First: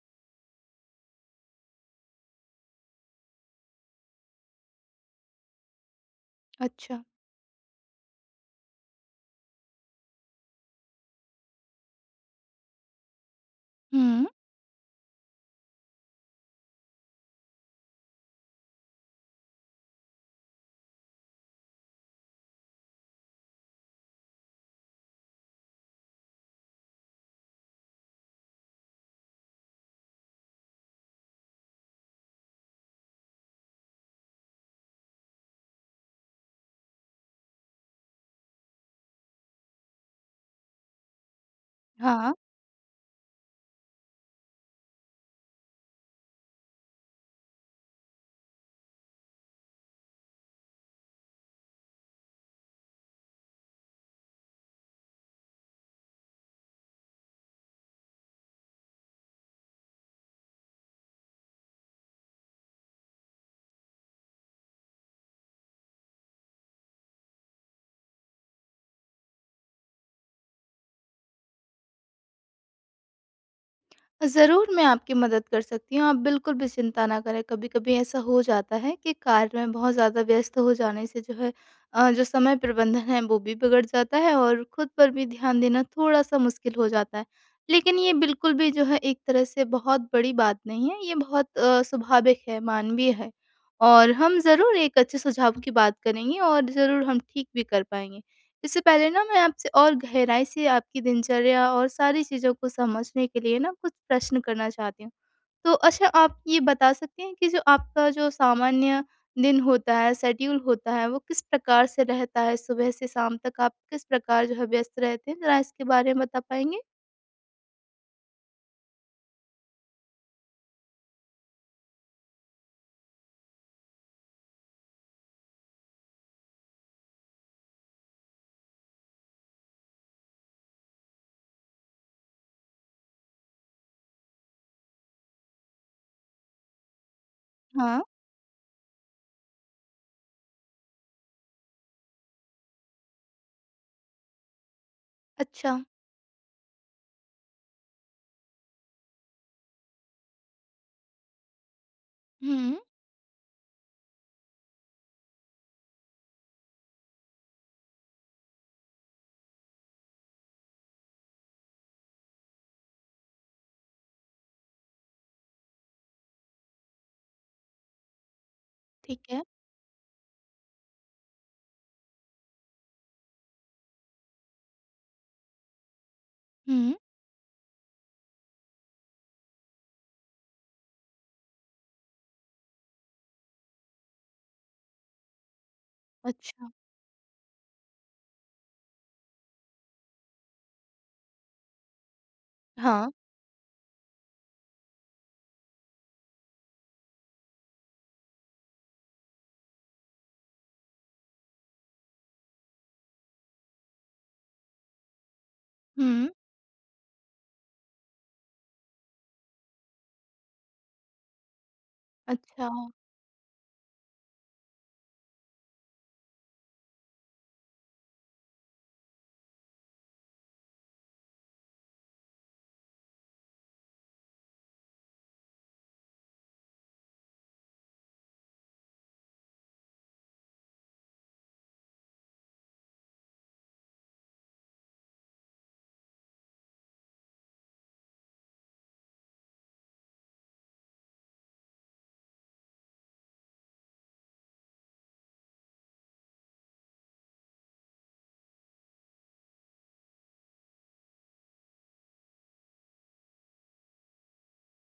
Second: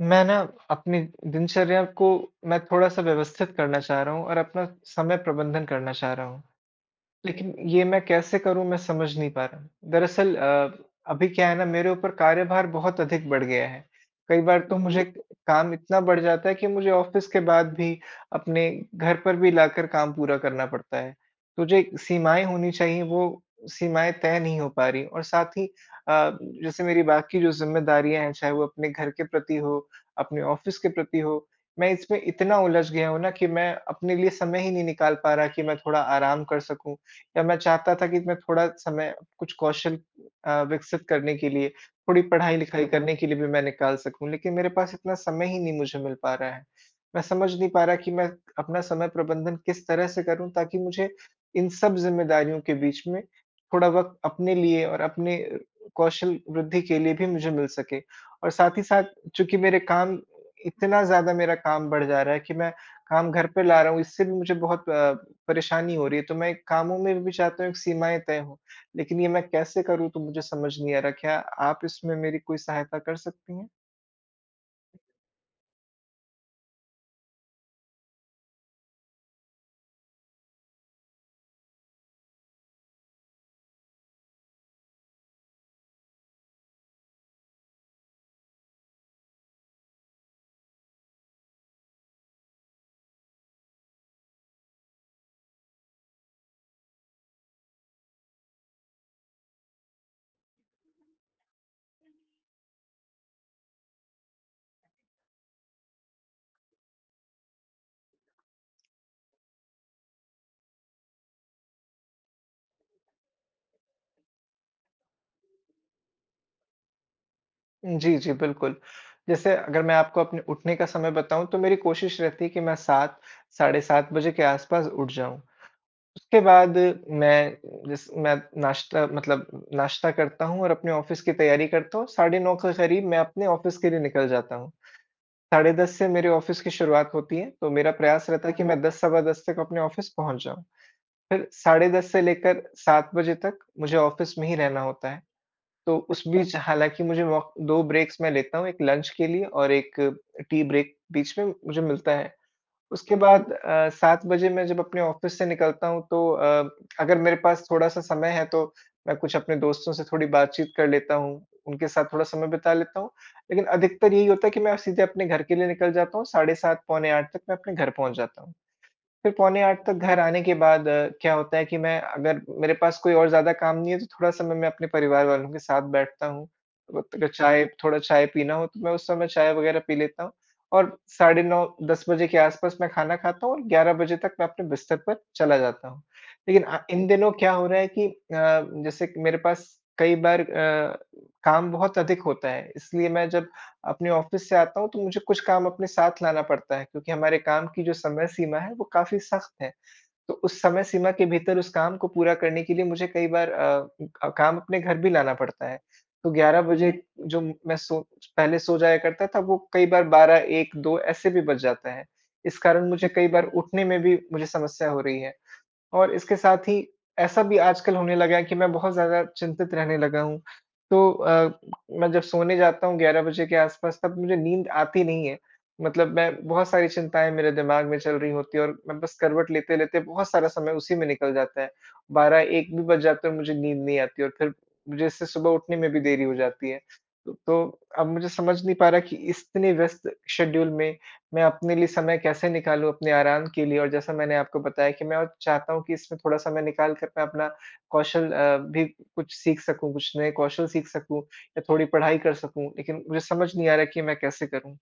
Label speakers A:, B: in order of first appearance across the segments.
A: मैं ना अपनी दिनचर्या को मैं थोड़ा-सा व्यवस्थित करना चाह रहा हूँ और अपना समय प्रबंधन करना चाह रहा हूँ।
B: अच्छा।
A: लेकिन ये मैं कैसे करूँ, मैं समझ नहीं पा रहा हूँ। दरअसल अभी क्या है ना, मेरे ऊपर कार्यभार बहुत अधिक बढ़ गया है।
B: हुँ।
A: कई बार तो जी, मुझे काम इतना बढ़ जाता है कि मुझे ऑफ़िस के बाद भी अपने घर पर भी लाकर काम पूरा करना पड़ता है। तो जो एक सीमाएँ होनी चाहिए, वो सीमाएँ तय नहीं हो पा रही, और साथ ही अ, जैसे मेरी बाकी जो ज़िम्मेदारियाँ हैं, चाहे वो अपने घर के प्रति हो, अपने ऑफ़िस के प्रति हो, मैं इसमें इतना उलझ गया हूँ ना कि मैं अपने लिए समय ही नहीं निकाल पा रहा कि मैं थोड़ा आराम कर सकूँ, या मैं चाहता था कि मैं थोड़ा समय कुछ कौशल विकसित करने के लिए, थोड़ी
B: हाँ,
A: पढ़ाई-लिखाई करने के लिए भी मैं निकाल सकूँ, लेकिन मेरे पास इतना समय ही नहीं मुझे मिल पा रहा है। मैं समझ नहीं पा रहा कि मैं अपना समय प्रबंधन किस तरह से करूँ, ताकि मुझे इन सब ज़िम्मेदारियों के बीच में थोड़ा वक़्त अपने लिए और अपने कौशल वृद्धि के लिए भी मुझे मिल सके। और साथ ही साथ चूँकि मेरे काम इतना ज़्यादा मेरा काम बढ़ जा रहा है कि मैं काम घर पे ला रहा हूँ, इससे भी मुझे बहुत परेशानी हो रही है, तो मैं कामों में भी चाहता हूँ एक सीमाएँ तय हों, लेकिन ये मैं कैसे करूँ, तो मुझे समझ नहीं आ रहा। क्या आप इसमें मेरी कोई सहायता कर सकती हैं?
B: ज़रूर मैं आपकी मदद कर सकती हूँ, आप बिल्कुल भी चिंता ना करें। कभी-कभी ऐसा हो जाता है कि कार्य में बहुत ज़्यादा व्यस्त हो जाने से जो है जो समय प्रबंधन है वो भी बिगड़ जाता है और खुद पर भी ध्यान देना थोड़ा-सा मुश्किल हो जाता है। लेकिन ये बिल्कुल भी जो है एक तरह से बहुत बड़ी बात नहीं है, ये बहुत स्वाभाविक है, मानवीय है। और हम ज़रूर एक अच्छे सुझाव की बात करेंगे और ज़रूर हम ठीक भी कर पाएँगे। इससे पहले ना मैं आपसे और गहराई से आपकी दिनचर्या और सारी चीज़ों को समझने के लिए ना कुछ प्रश्न करना चाहती हूँ। तो अच्छा आप ये बता सकती हैं कि जो आपका जो सामान्य दिन होता है, शेड्यूल होता है, वो किस प्रकार से रहता है? सुबह से शाम तक आप किस प्रकार जो है व्यस्त रहते हैं? ज़रा इसके बारे में बता पाएँगे?
A: जी, जी, बिल्कुल। जैसे अगर मैं आपको अपने उठने का समय बताऊँ, तो मेरी कोशिश रहती है कि मैं 7, साढ़े 7 बजे के आसपास उठ जाऊँ। उसके बाद मैं जैस मैं नाश्ता मतलब नाश्ता करता हूँ और अपने ऑफ़िस की तैयारी करता हूँ, साढ़े 9 के करीब मैं अपने ऑफ़िस के लिए निकल जाता हूँ। 10:30 से मेरे ऑफ़िस की शुरुआत होती है, तो मेरा
B: हाँ।
A: प्रयास रहता है कि हुँ। मैं 10, सवा 10 तक अपने ऑफ़िस पहुँच जाऊँ। फिर 10:30 से लेकर 7 बजे तक मुझे ऑफ़िस में ही रहना होता है।
B: अच्छा।
A: तो उस, अच्छा, बीच हालाँकि मुझे मौ 2 ब्रेक्स मैं लेता हूँ, एक लंच के लिए और एक टी ब्रेक बीच में मुझे मिलता है।
B: हुँ,
A: उसके बाद 7 बजे मैं जब अपने ऑफ़िस से निकलता हूँ, तो अगर मेरे पास थोड़ा-सा समय है, तो मैं कुछ अपने दोस्तों से थोड़ी बातचीत कर लेता हूँ, उनके साथ थोड़ा समय बिता लेता हूँ। लेकिन अधिकतर यही होता है कि मैं सीधे अपने घर के लिए निकल जाता हूँ, साढ़े 7, पौने 8 तक मैं अपने घर पहुँच जाता हूँ।
B: ठीक
A: फिर
B: है।
A: पौने 8 तक घर आने के बाद क्या होता है कि मैं, अगर मेरे पास कोई और ज़्यादा काम नहीं है, तो थोड़ा समय मैं अपने परिवार वालों के साथ बैठता हूँ।
B: हुँ,
A: वक़्त अगर चाय थोड़ा चाय पीना हो, तो मैं उस समय चाय वग़ैरह पी लेता हूँ, और साढ़े 9, 10 बजे के आस-पास मैं खाना खाता हूँ और 11 बजे तक मैं अपने बिस्तर पर चला जाता हूँ। लेकिन
B: अच्छा।
A: इन दिनों क्या हो रहा है कि जैसे कि मेरे पास कई बार काम बहुत अधिक होता है, इसलिए
B: हाँ।
A: मैं जब अपने ऑफ़िस से आता हूँ, तो मुझे कुछ काम अपने साथ लाना पड़ता है, क्योंकि हमारे काम की जो समय सीमा है वो काफ़ी सख़्त है। तो उस समय सीमा के भीतर उस काम को पूरा करने के लिए मुझे कई बार अ, क काम अपने घर भी लाना पड़ता है।
B: हुँ,
A: तो 11 बजे, जो मैं पहले सो जाया करता था, वो कई बार 12, 1, 2 ऐसे भी बज जाता है। इस
B: अच्छा।
A: कारण मुझे कई बार उठने में भी मुझे समस्या हो रही है। और इसके साथ ही ऐसा भी आजकल होने लगा है कि मैं बहुत ज़्यादा चिंतित रहने लगा हूँ। तो मैं जब सोने जाता हूँ 11 बजे के आस-पास, तब मुझे नींद आती नहीं है। मतलब, मैं बहुत सारी चिंताएँ मेरे दिमाग में चल रही होती हैं और मैं बस करवट लेते-लेते बहुत सारा समय उसी में निकल जाता है। 12-1 भी बज जाता है और मुझे नींद नहीं आती, और फिर मुझे इससे सुबह उठने में भी देरी हो जाती है। तो अब मुझे समझ नहीं पा रहा कि इतने व्यस्त शेड्यूल में मैं अपने लिए समय कैसे निकालूँ, अपने आराम के लिए, और जैसा मैंने आपको बताया कि मैं और चाहता हूँ कि इसमें थोड़ा समय निकाल कर मैं अपना कौशल भी कुछ सीख सकूँ, कुछ नए कौशल सीख सकूँ, या थोड़ी पढ़ाई कर सकूँ, लेकिन मुझे समझ नहीं आ रहा कि मैं कैसे करूँ?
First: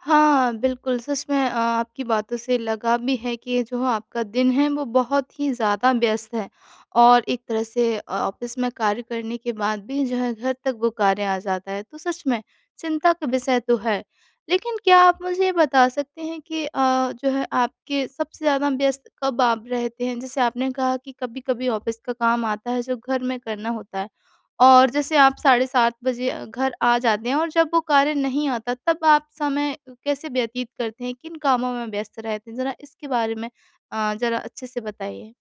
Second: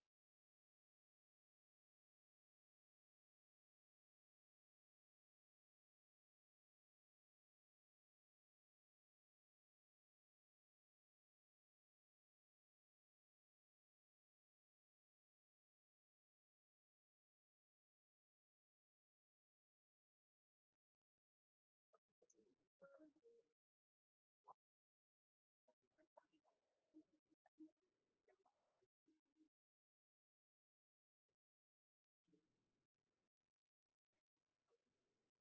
B: हाँ, बिल्कुल, सच में आपकी बातों से लगा भी है कि ये जो आपका दिन है वो बहुत ही ज़्यादा व्यस्त है, और एक तरह से ऑफ़िस में कार्य करने के बाद भी जो है घर तक वो कार्य आ जाता है, तो सच में चिंता का विषय तो है। लेकिन क्या आप मुझे ये बता सकते हैं कि जो है आपके सबसे ज़्यादा व्यस्त कब आप रहते हैं? जैसे आपने कहा कि कभी-कभी ऑफ़िस का काम आता है जो घर में करना होता है, और जैसे आप साढ़े 7 बजे घर आ जाते हैं और जब वो कार्य नहीं आता तब आप समय कैसे व्यतीत करते हैं? किन कामों में व्यस्त रहते हैं? ज़रा इसके बारे में ज़रा अच्छे से बताइए।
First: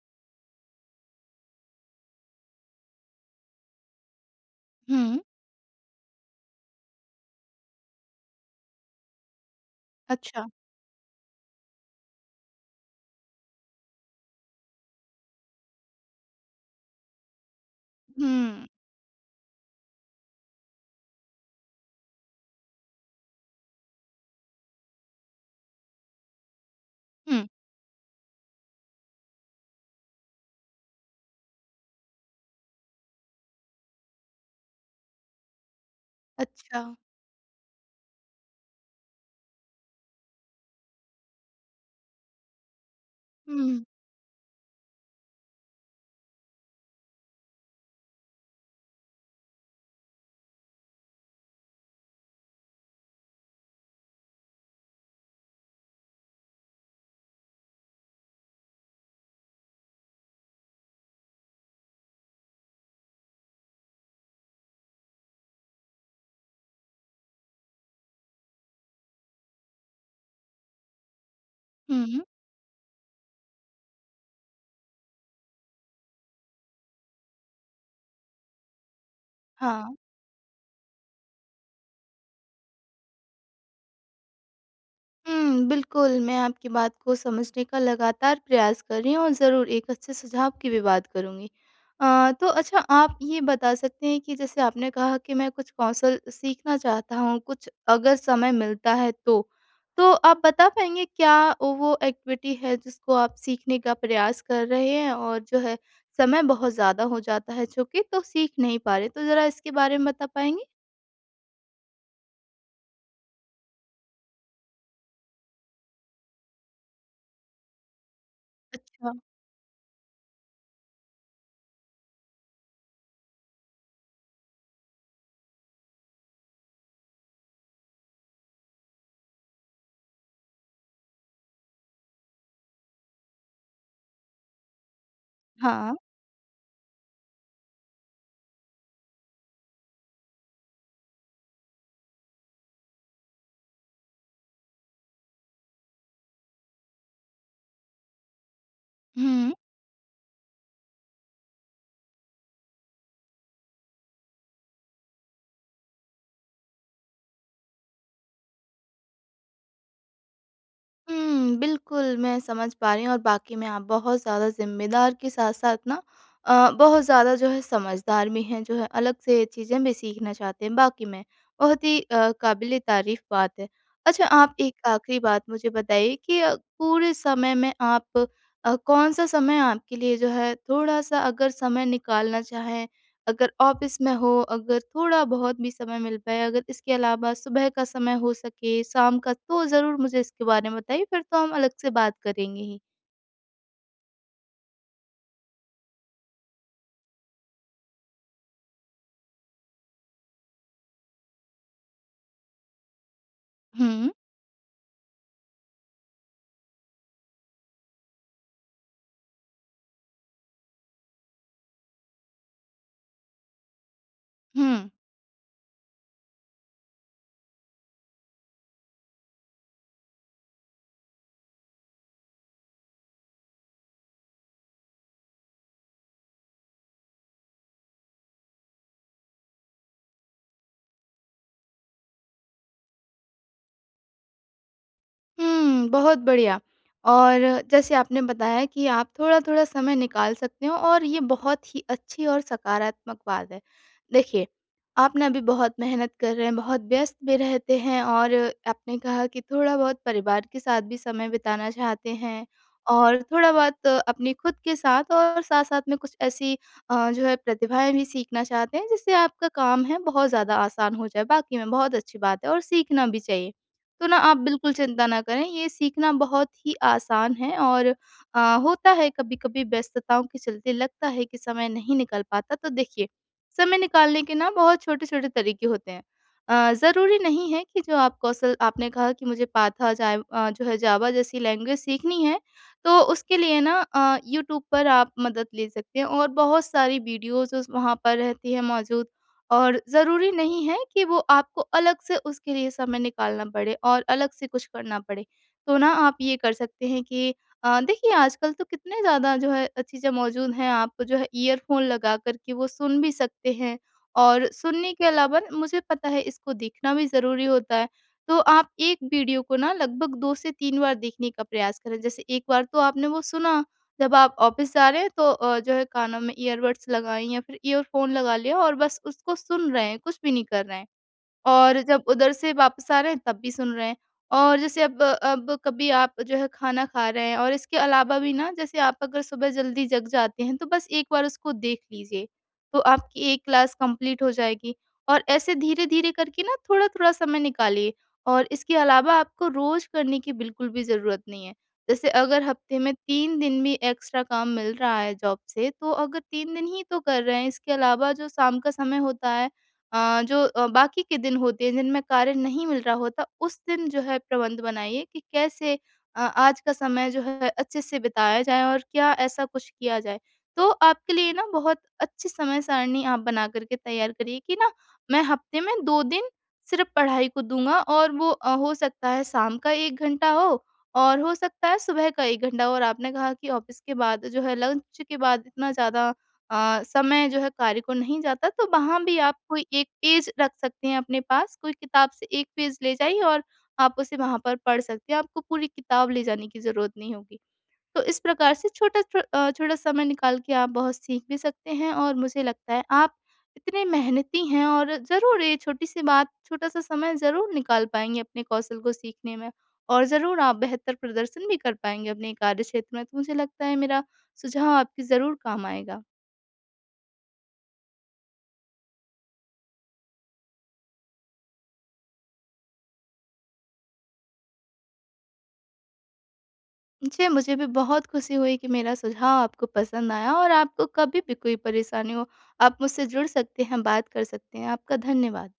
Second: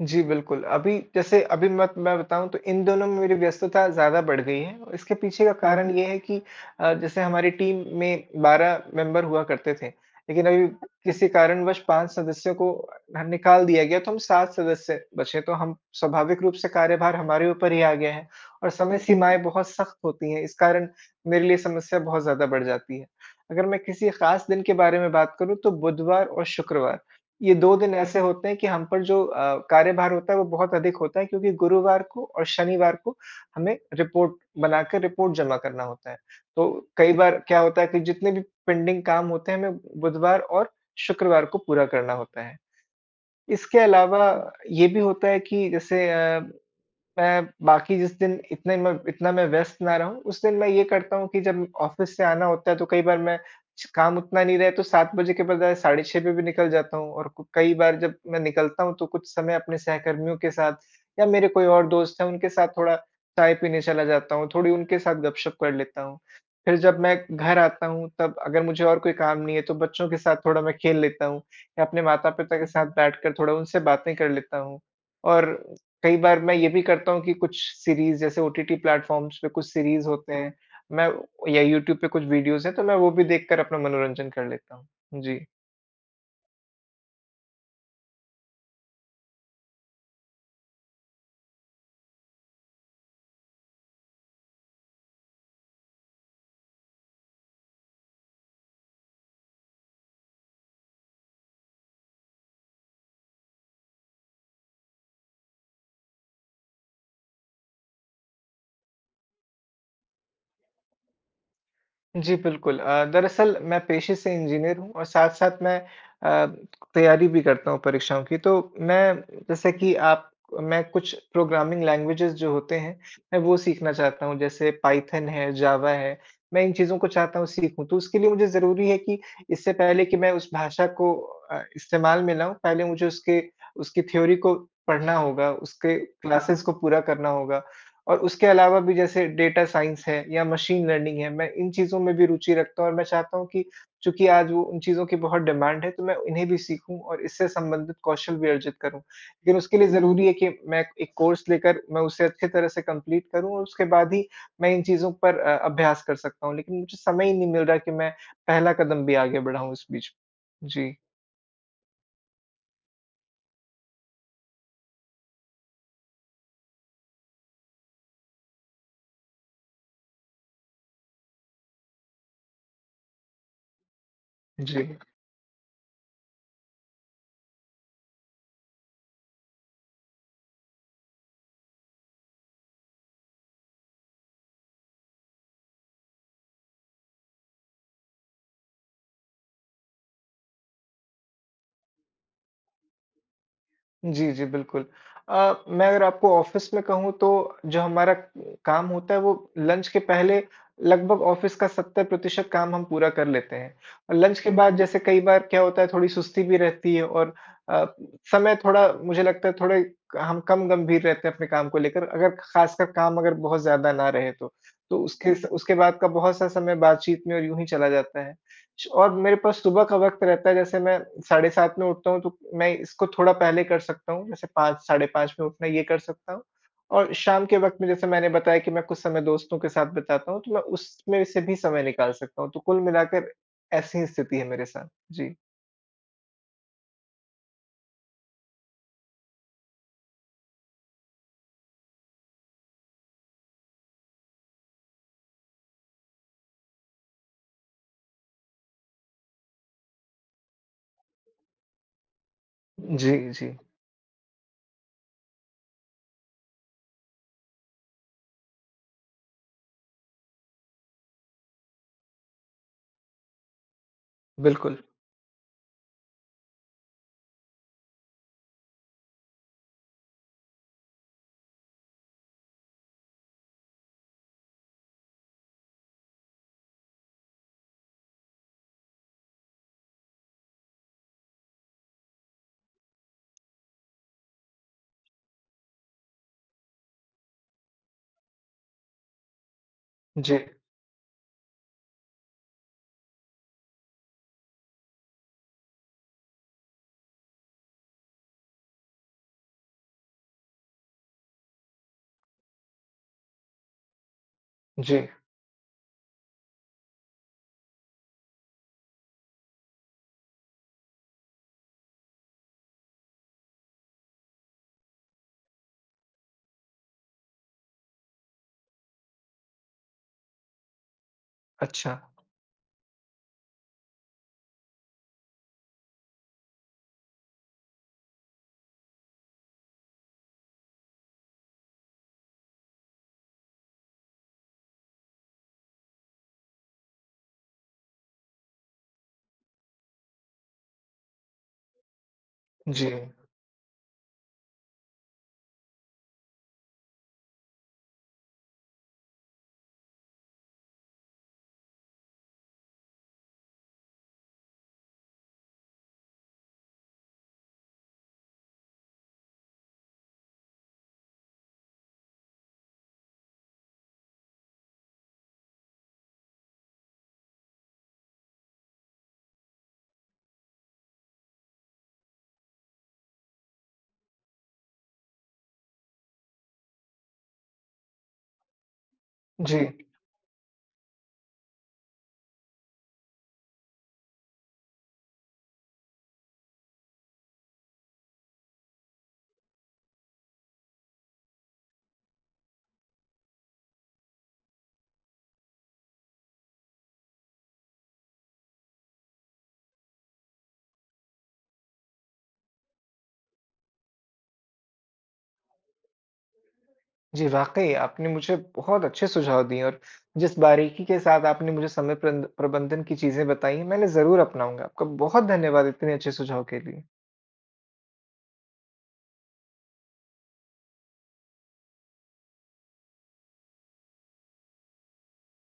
A: जी, बिल्कुल। अभी जैसे अभी मत मैं बताऊँ, तो इन दोनों में मेरी व्यस्तता ज़्यादा बढ़ गई है। और इसके
B: हुँ,
A: पीछे का कारण हुँ। ये है कि जैसे हमारी टीम में 12 मेंबर हुआ करते थे, लेकिन
B: अच्छा।
A: अभी, अच्छा, किसी कारणवश 5 सदस्यों को निकाल दिया गया, तो हम 7 सदस्य बचे। तो हम स्वाभाविक रूप से कार्यभार हमारे ऊपर ही आ गया है,
B: हुँ,
A: और समय, बिल्कुल, सीमाएँ बहुत सख्त होती हैं। इस कारण मेरे लिए समस्या बहुत ज़्यादा बढ़ जाती है। अगर मैं किसी ख़ास दिन के बारे में बात करूँ, तो बुधवार और शुक्रवार,
B: हुँ,
A: ये 2 दिन ऐसे होते हैं कि हम पर जो कार्यभार होता है वो बहुत अधिक होता है, क्योंकि गुरुवार को और शनिवार को हमें रिपोर्ट बनाकर रिपोर्ट जमा करना होता है।
B: अच्छा।
A: तो कई बार क्या होता है कि जितने भी पेंडिंग काम होते हैं, हमें बुधवार और शुक्रवार को पूरा करना होता है। इसके
B: हुँ,
A: अलावा ये भी होता है कि जैसे अ, मैं, बाकी जिस दिन इतने मैं इतना मैं व्यस्त ना रहूँ, उस दिन मैं ये करता हूँ कि जब ऑफ़िस से आना होता है, तो कई बार मैं च काम उतना नहीं रहे, तो 7 बजे के बजाय साढ़े 6 पे भी निकल जाता हूँ, और क कई बार जब मैं निकलता हूँ, तो कुछ समय अपने सहकर्मियों के साथ, या मेरे कोई और दोस्त हैं, उनके साथ थोड़ा चाय पीने चला जाता हूँ, थोड़ी उनके साथ गपशप कर लेता हूँ। फिर जब मैं घर आता हूँ, तब अगर मुझे और कोई काम नहीं है, तो बच्चों के साथ थोड़ा मैं खेल लेता हूँ, या अपने
B: हुँ,
A: माता-पिता के साथ बैठकर थोड़ा उनसे बातें कर लेता हूँ। और कई बार मैं ये भी करता हूँ कि कुछ सीरीज़, जैसे ओटीटी प्लेटफ़ॉर्म्स पे कुछ
B: हाँ।
A: सीरीज़ होते हैं, मैं या यूट्यूब पे कुछ वीडियोज़ हैं, तो मैं वो भी देखकर अपना मनोरंजन कर लेता हूँ। जी।
B: हुँ, बिल्कुल, मैं आपकी बात को समझने का लगातार प्रयास कर रही हूँ और ज़रूर एक अच्छे सुझाव की भी बात करूँगी। तो अच्छा आप ये बता सकते हैं कि जैसे आपने कहा कि मैं कुछ कौशल सीखना चाहता हूँ, कुछ अगर समय मिलता है तो। तो आप बता पाएँगे क्या वो एक्टिविटी है जिसको आप सीखने का प्रयास कर रहे हैं, और जो है समय बहुत ज़्यादा हो जाता है चूँकि तो सीख नहीं पा रहे, तो ज़रा इसके बारे में बता पाएँगे?
A: जी, बिल्कुल। दरअसल मैं पेशे से इंजीनियर हूँ, और साथ-साथ मैं अ, तैयारी भी करता हूँ परीक्षाओं की। तो
B: अच्छा।
A: मैं जैसे कि आप मैं कुछ प्रोग्रामिंग लैंग्वेजेज़ जो होते हैं, मैं वो सीखना चाहता हूँ, जैसे पाइथन है, जावा है। मैं इन चीज़ों को चाहता हूँ सीखूँ, तो उसके लिए मुझे ज़रूरी है कि इससे पहले कि मैं उस भाषा को इस्तेमाल में लाऊँ, पहले मुझे उसके उसकी थ्योरी को पढ़ना होगा,
B: हाँ,
A: उसके क्लासेस, हाँ, को पूरा करना होगा। और उसके अलावा भी, जैसे डेटा साइंस है या मशीन लर्निंग है, मैं इन चीज़ों में भी रुचि रखता हूँ, और मैं चाहता हूँ कि, चूँकि आज वो उन चीज़ों की बहुत डिमांड है, तो मैं इन्हें भी सीखूँ और इससे संबंधित कौशल भी अर्जित करूँ।
B: हुँ।
A: लेकिन उसके लिए ज़रूरी है कि मैं एक कोर्स लेकर मैं उसे अच्छी तरह से कंप्लीट करूँ, और उसके बाद ही मैं इन चीज़ों पर अभ्यास कर सकता हूँ। लेकिन मुझे समय ही नहीं मिल रहा कि मैं पहला कदम भी आगे बढ़ाऊँ इस बीच। जी,
B: हुँ, बिल्कुल, मैं समझ पा रही हूँ और वाक़ई में आप बहुत ज़्यादा ज़िम्मेदार के साथ-साथ ना बहुत ज़्यादा जो है समझदार भी हैं, जो है अलग से चीज़ें भी सीखना चाहते हैं, वाक़ई में बहुत ही काबिले तारीफ़ बात है। अच्छा, आप
A: जी।
B: एक आखिरी बात मुझे बताइए कि पूरे समय में आप कौन-सा समय आपके लिए जो है थोड़ा-सा अगर समय निकालना चाहें, अगर ऑफ़िस में हो, अगर थोड़ा-बहुत भी समय मिल पाए, अगर इसके अलावा सुबह का समय हो सके, शाम का, तो ज़रूर मुझे इसके बारे में बताइए, फिर तो हम अलग से बात करेंगे ही।
A: जी, जी, बिल्कुल। मैं अगर आपको ऑफ़िस में कहूँ, तो जो हमारा काम होता है वो लंच के पहले लगभग ऑफ़िस का 70% काम हम पूरा कर लेते हैं।
B: हुँ,
A: और लंच के बाद जैसे कई बार क्या होता है, थोड़ी सुस्ती भी रहती है, और अ, समय, थोड़ा मुझे लगता है, थोड़े हम कम गंभीर रहते हैं अपने काम को लेकर, अगर ख़ासकर काम अगर बहुत ज़्यादा ना रहे तो।
B: हुँ।
A: तो उसके बाद का बहुत-सा समय बातचीत में और यूँ ही चला जाता है। और मेरे पास सुबह का वक़्त रहता है, जैसे मैं साढ़े 7 में उठता हूँ, तो मैं इसको थोड़ा पहले कर सकता हूँ, जैसे 5, साढ़े 5 में उठना, ये कर सकता हूँ। और शाम के वक़्त में जैसे मैंने बताया कि मैं कुछ समय दोस्तों के साथ बिताता हूँ, तो मैं उसमें से भी समय निकाल सकता हूँ। तो कुल मिलाकर ऐसी ही स्थिति है मेरे साथ। जी।
B: हुँ, बहुत बढ़िया। और जैसे आपने बताया कि आप थोड़ा-थोड़ा समय निकाल सकते हो, और ये बहुत ही अच्छी और सकारात्मक बात है। देखिए, आप ना अभी बहुत मेहनत कर रहे हैं, बहुत व्यस्त भी रहते हैं, और आपने कहा कि थोड़ा-बहुत परिवार के साथ भी समय बिताना चाहते हैं,
A: जी,
B: और
A: जी।
B: थोड़ा-बहुत अपनी खुद के साथ, और साथ-साथ में कुछ ऐसी जो है प्रतिभाएँ भी सीखना चाहते हैं, जिससे आपका काम है बहुत ज़्यादा आसान हो जाए। वाक़ई में बहुत अच्छी बात है और सीखना भी चाहिए। तो ना आप बिल्कुल
A: बिल्कुल।
B: चिंता ना करें, ये सीखना बहुत ही आसान है, और अ, होता है कभी-कभी व्यस्तताओं के चलते लगता है कि समय नहीं निकल पाता, तो देखिए, समय निकालने के ना बहुत छोटे-छोटे तरीके होते हैं। ज़रूरी नहीं है कि जो आप कौशल आपने कहा कि मुझे जो है जावा जैसी लैंग्वेज सीखनी है, तो उसके लिए ना यूट्यूब पर आप मदद ले सकते हैं और बहुत सारी वीडियोज़ उस वहाँ पर रहती हैं मौजूद। और ज़रूरी
A: जी,
B: नहीं है कि वो आपको अलग से उसके लिए समय निकालना पड़े और अलग से कुछ करना पड़े। तो ना आप ये कर सकते हैं कि देखिए आजकल तो कितने ज़्यादा जो है चीज़ें मौजूद हैं, आप जो है ईयरफ़ोन लगा कर के वो सुन भी सकते हैं, और सुनने के
A: जी।
B: अलावा न, मुझे पता है इसको देखना भी ज़रूरी होता है। तो आप एक वीडियो को ना लगभग 2 से 3 बार देखने का प्रयास करें। जैसे एक बार तो आपने वो सुना, जब आप ऑफ़िस जा रहे हैं तो जो है कानों में ईयरबड्स लगाएँ या फिर ईयरफ़ोन लगा लिया और बस उसको सुन रहे हैं, कुछ भी नहीं कर रहे हैं। और
A: अच्छा।
B: जब उधर से वापस आ रहे हैं तब भी सुन रहे हैं। और जैसे अब कभी आप जो है खाना खा रहे हैं, और इसके अलावा भी ना जैसे आप अगर सुबह जल्दी जग जाते हैं तो बस एक बार उसको देख लीजिए, तो आपकी एक क्लास कंप्लीट हो जाएगी। और ऐसे धीरे-धीरे करके ना थोड़ा-थोड़ा समय निकालिए, और इसके अलावा आपको रोज़ करने की बिल्कुल भी ज़रूरत नहीं है। जैसे अगर हफ्ते
A: जी,
B: में 3 दिन भी एक्स्ट्रा काम मिल रहा है जॉब से, तो अगर 3 दिन ही तो कर रहे हैं, इसके अलावा जो शाम का समय होता है, जो बाकी के दिन होते हैं जिनमें कार्य नहीं मिल रहा होता, उस दिन जो है प्रबंध बनाइए कि कैसे आज का समय जो है अच्छे से बिताया जाए और क्या ऐसा कुछ किया जाए। तो आपके लिए ना बहुत अच्छी समय सारणी आप बना कर के तैयार करिए कि ना मैं हफ्ते में 2 दिन सिर्फ़ पढ़ाई को दूँगा, और वो हो सकता है शाम का 1 घंटा हो और हो सकता है सुबह का 1 घंटा हो। और आपने कहा कि ऑफ़िस के बाद जो है लंच के बाद इतना ज़्यादा समय जो है कार्य को नहीं जाता, तो वहाँ भी आप
A: जी।
B: कोई एक पेज रख सकते हैं अपने पास, कोई किताब से एक पेज ले जाइए और आप उसे वहाँ पर पढ़ सकते हैं, आपको पूरी किताब ले जाने की ज़रूरत नहीं होगी। तो इस प्रकार से छोटा समय निकाल के आप बहुत सीख भी सकते हैं, और मुझे लगता है आप इतने मेहनती हैं और ज़रूर ये छोटी-सी बात, छोटा-सा समय ज़रूर निकाल पाएँगे अपने कौशल को सीखने में, और ज़रूर आप बेहतर प्रदर्शन भी कर पाएँगे अपने कार्य क्षेत्र में। तो मुझे लगता है मेरा सुझाव आपके ज़रूर काम आएगा।
A: जी, वाक़ई आपने मुझे बहुत अच्छे सुझाव दिए, और जिस बारीकी के साथ आपने मुझे समय प्रंद प्रबंधन की चीज़ें बताई हैं, मैं इन्हें ज़रूर अपनाऊँगा। आपका बहुत धन्यवाद इतने अच्छे सुझाव के लिए।
B: जी, मुझे भी बहुत खुशी हुई कि मेरा सुझाव आपको पसंद आया, और आपको कभी भी कोई परेशानी हो, आप मुझसे जुड़ सकते हैं, बात कर सकते हैं। आपका धन्यवाद।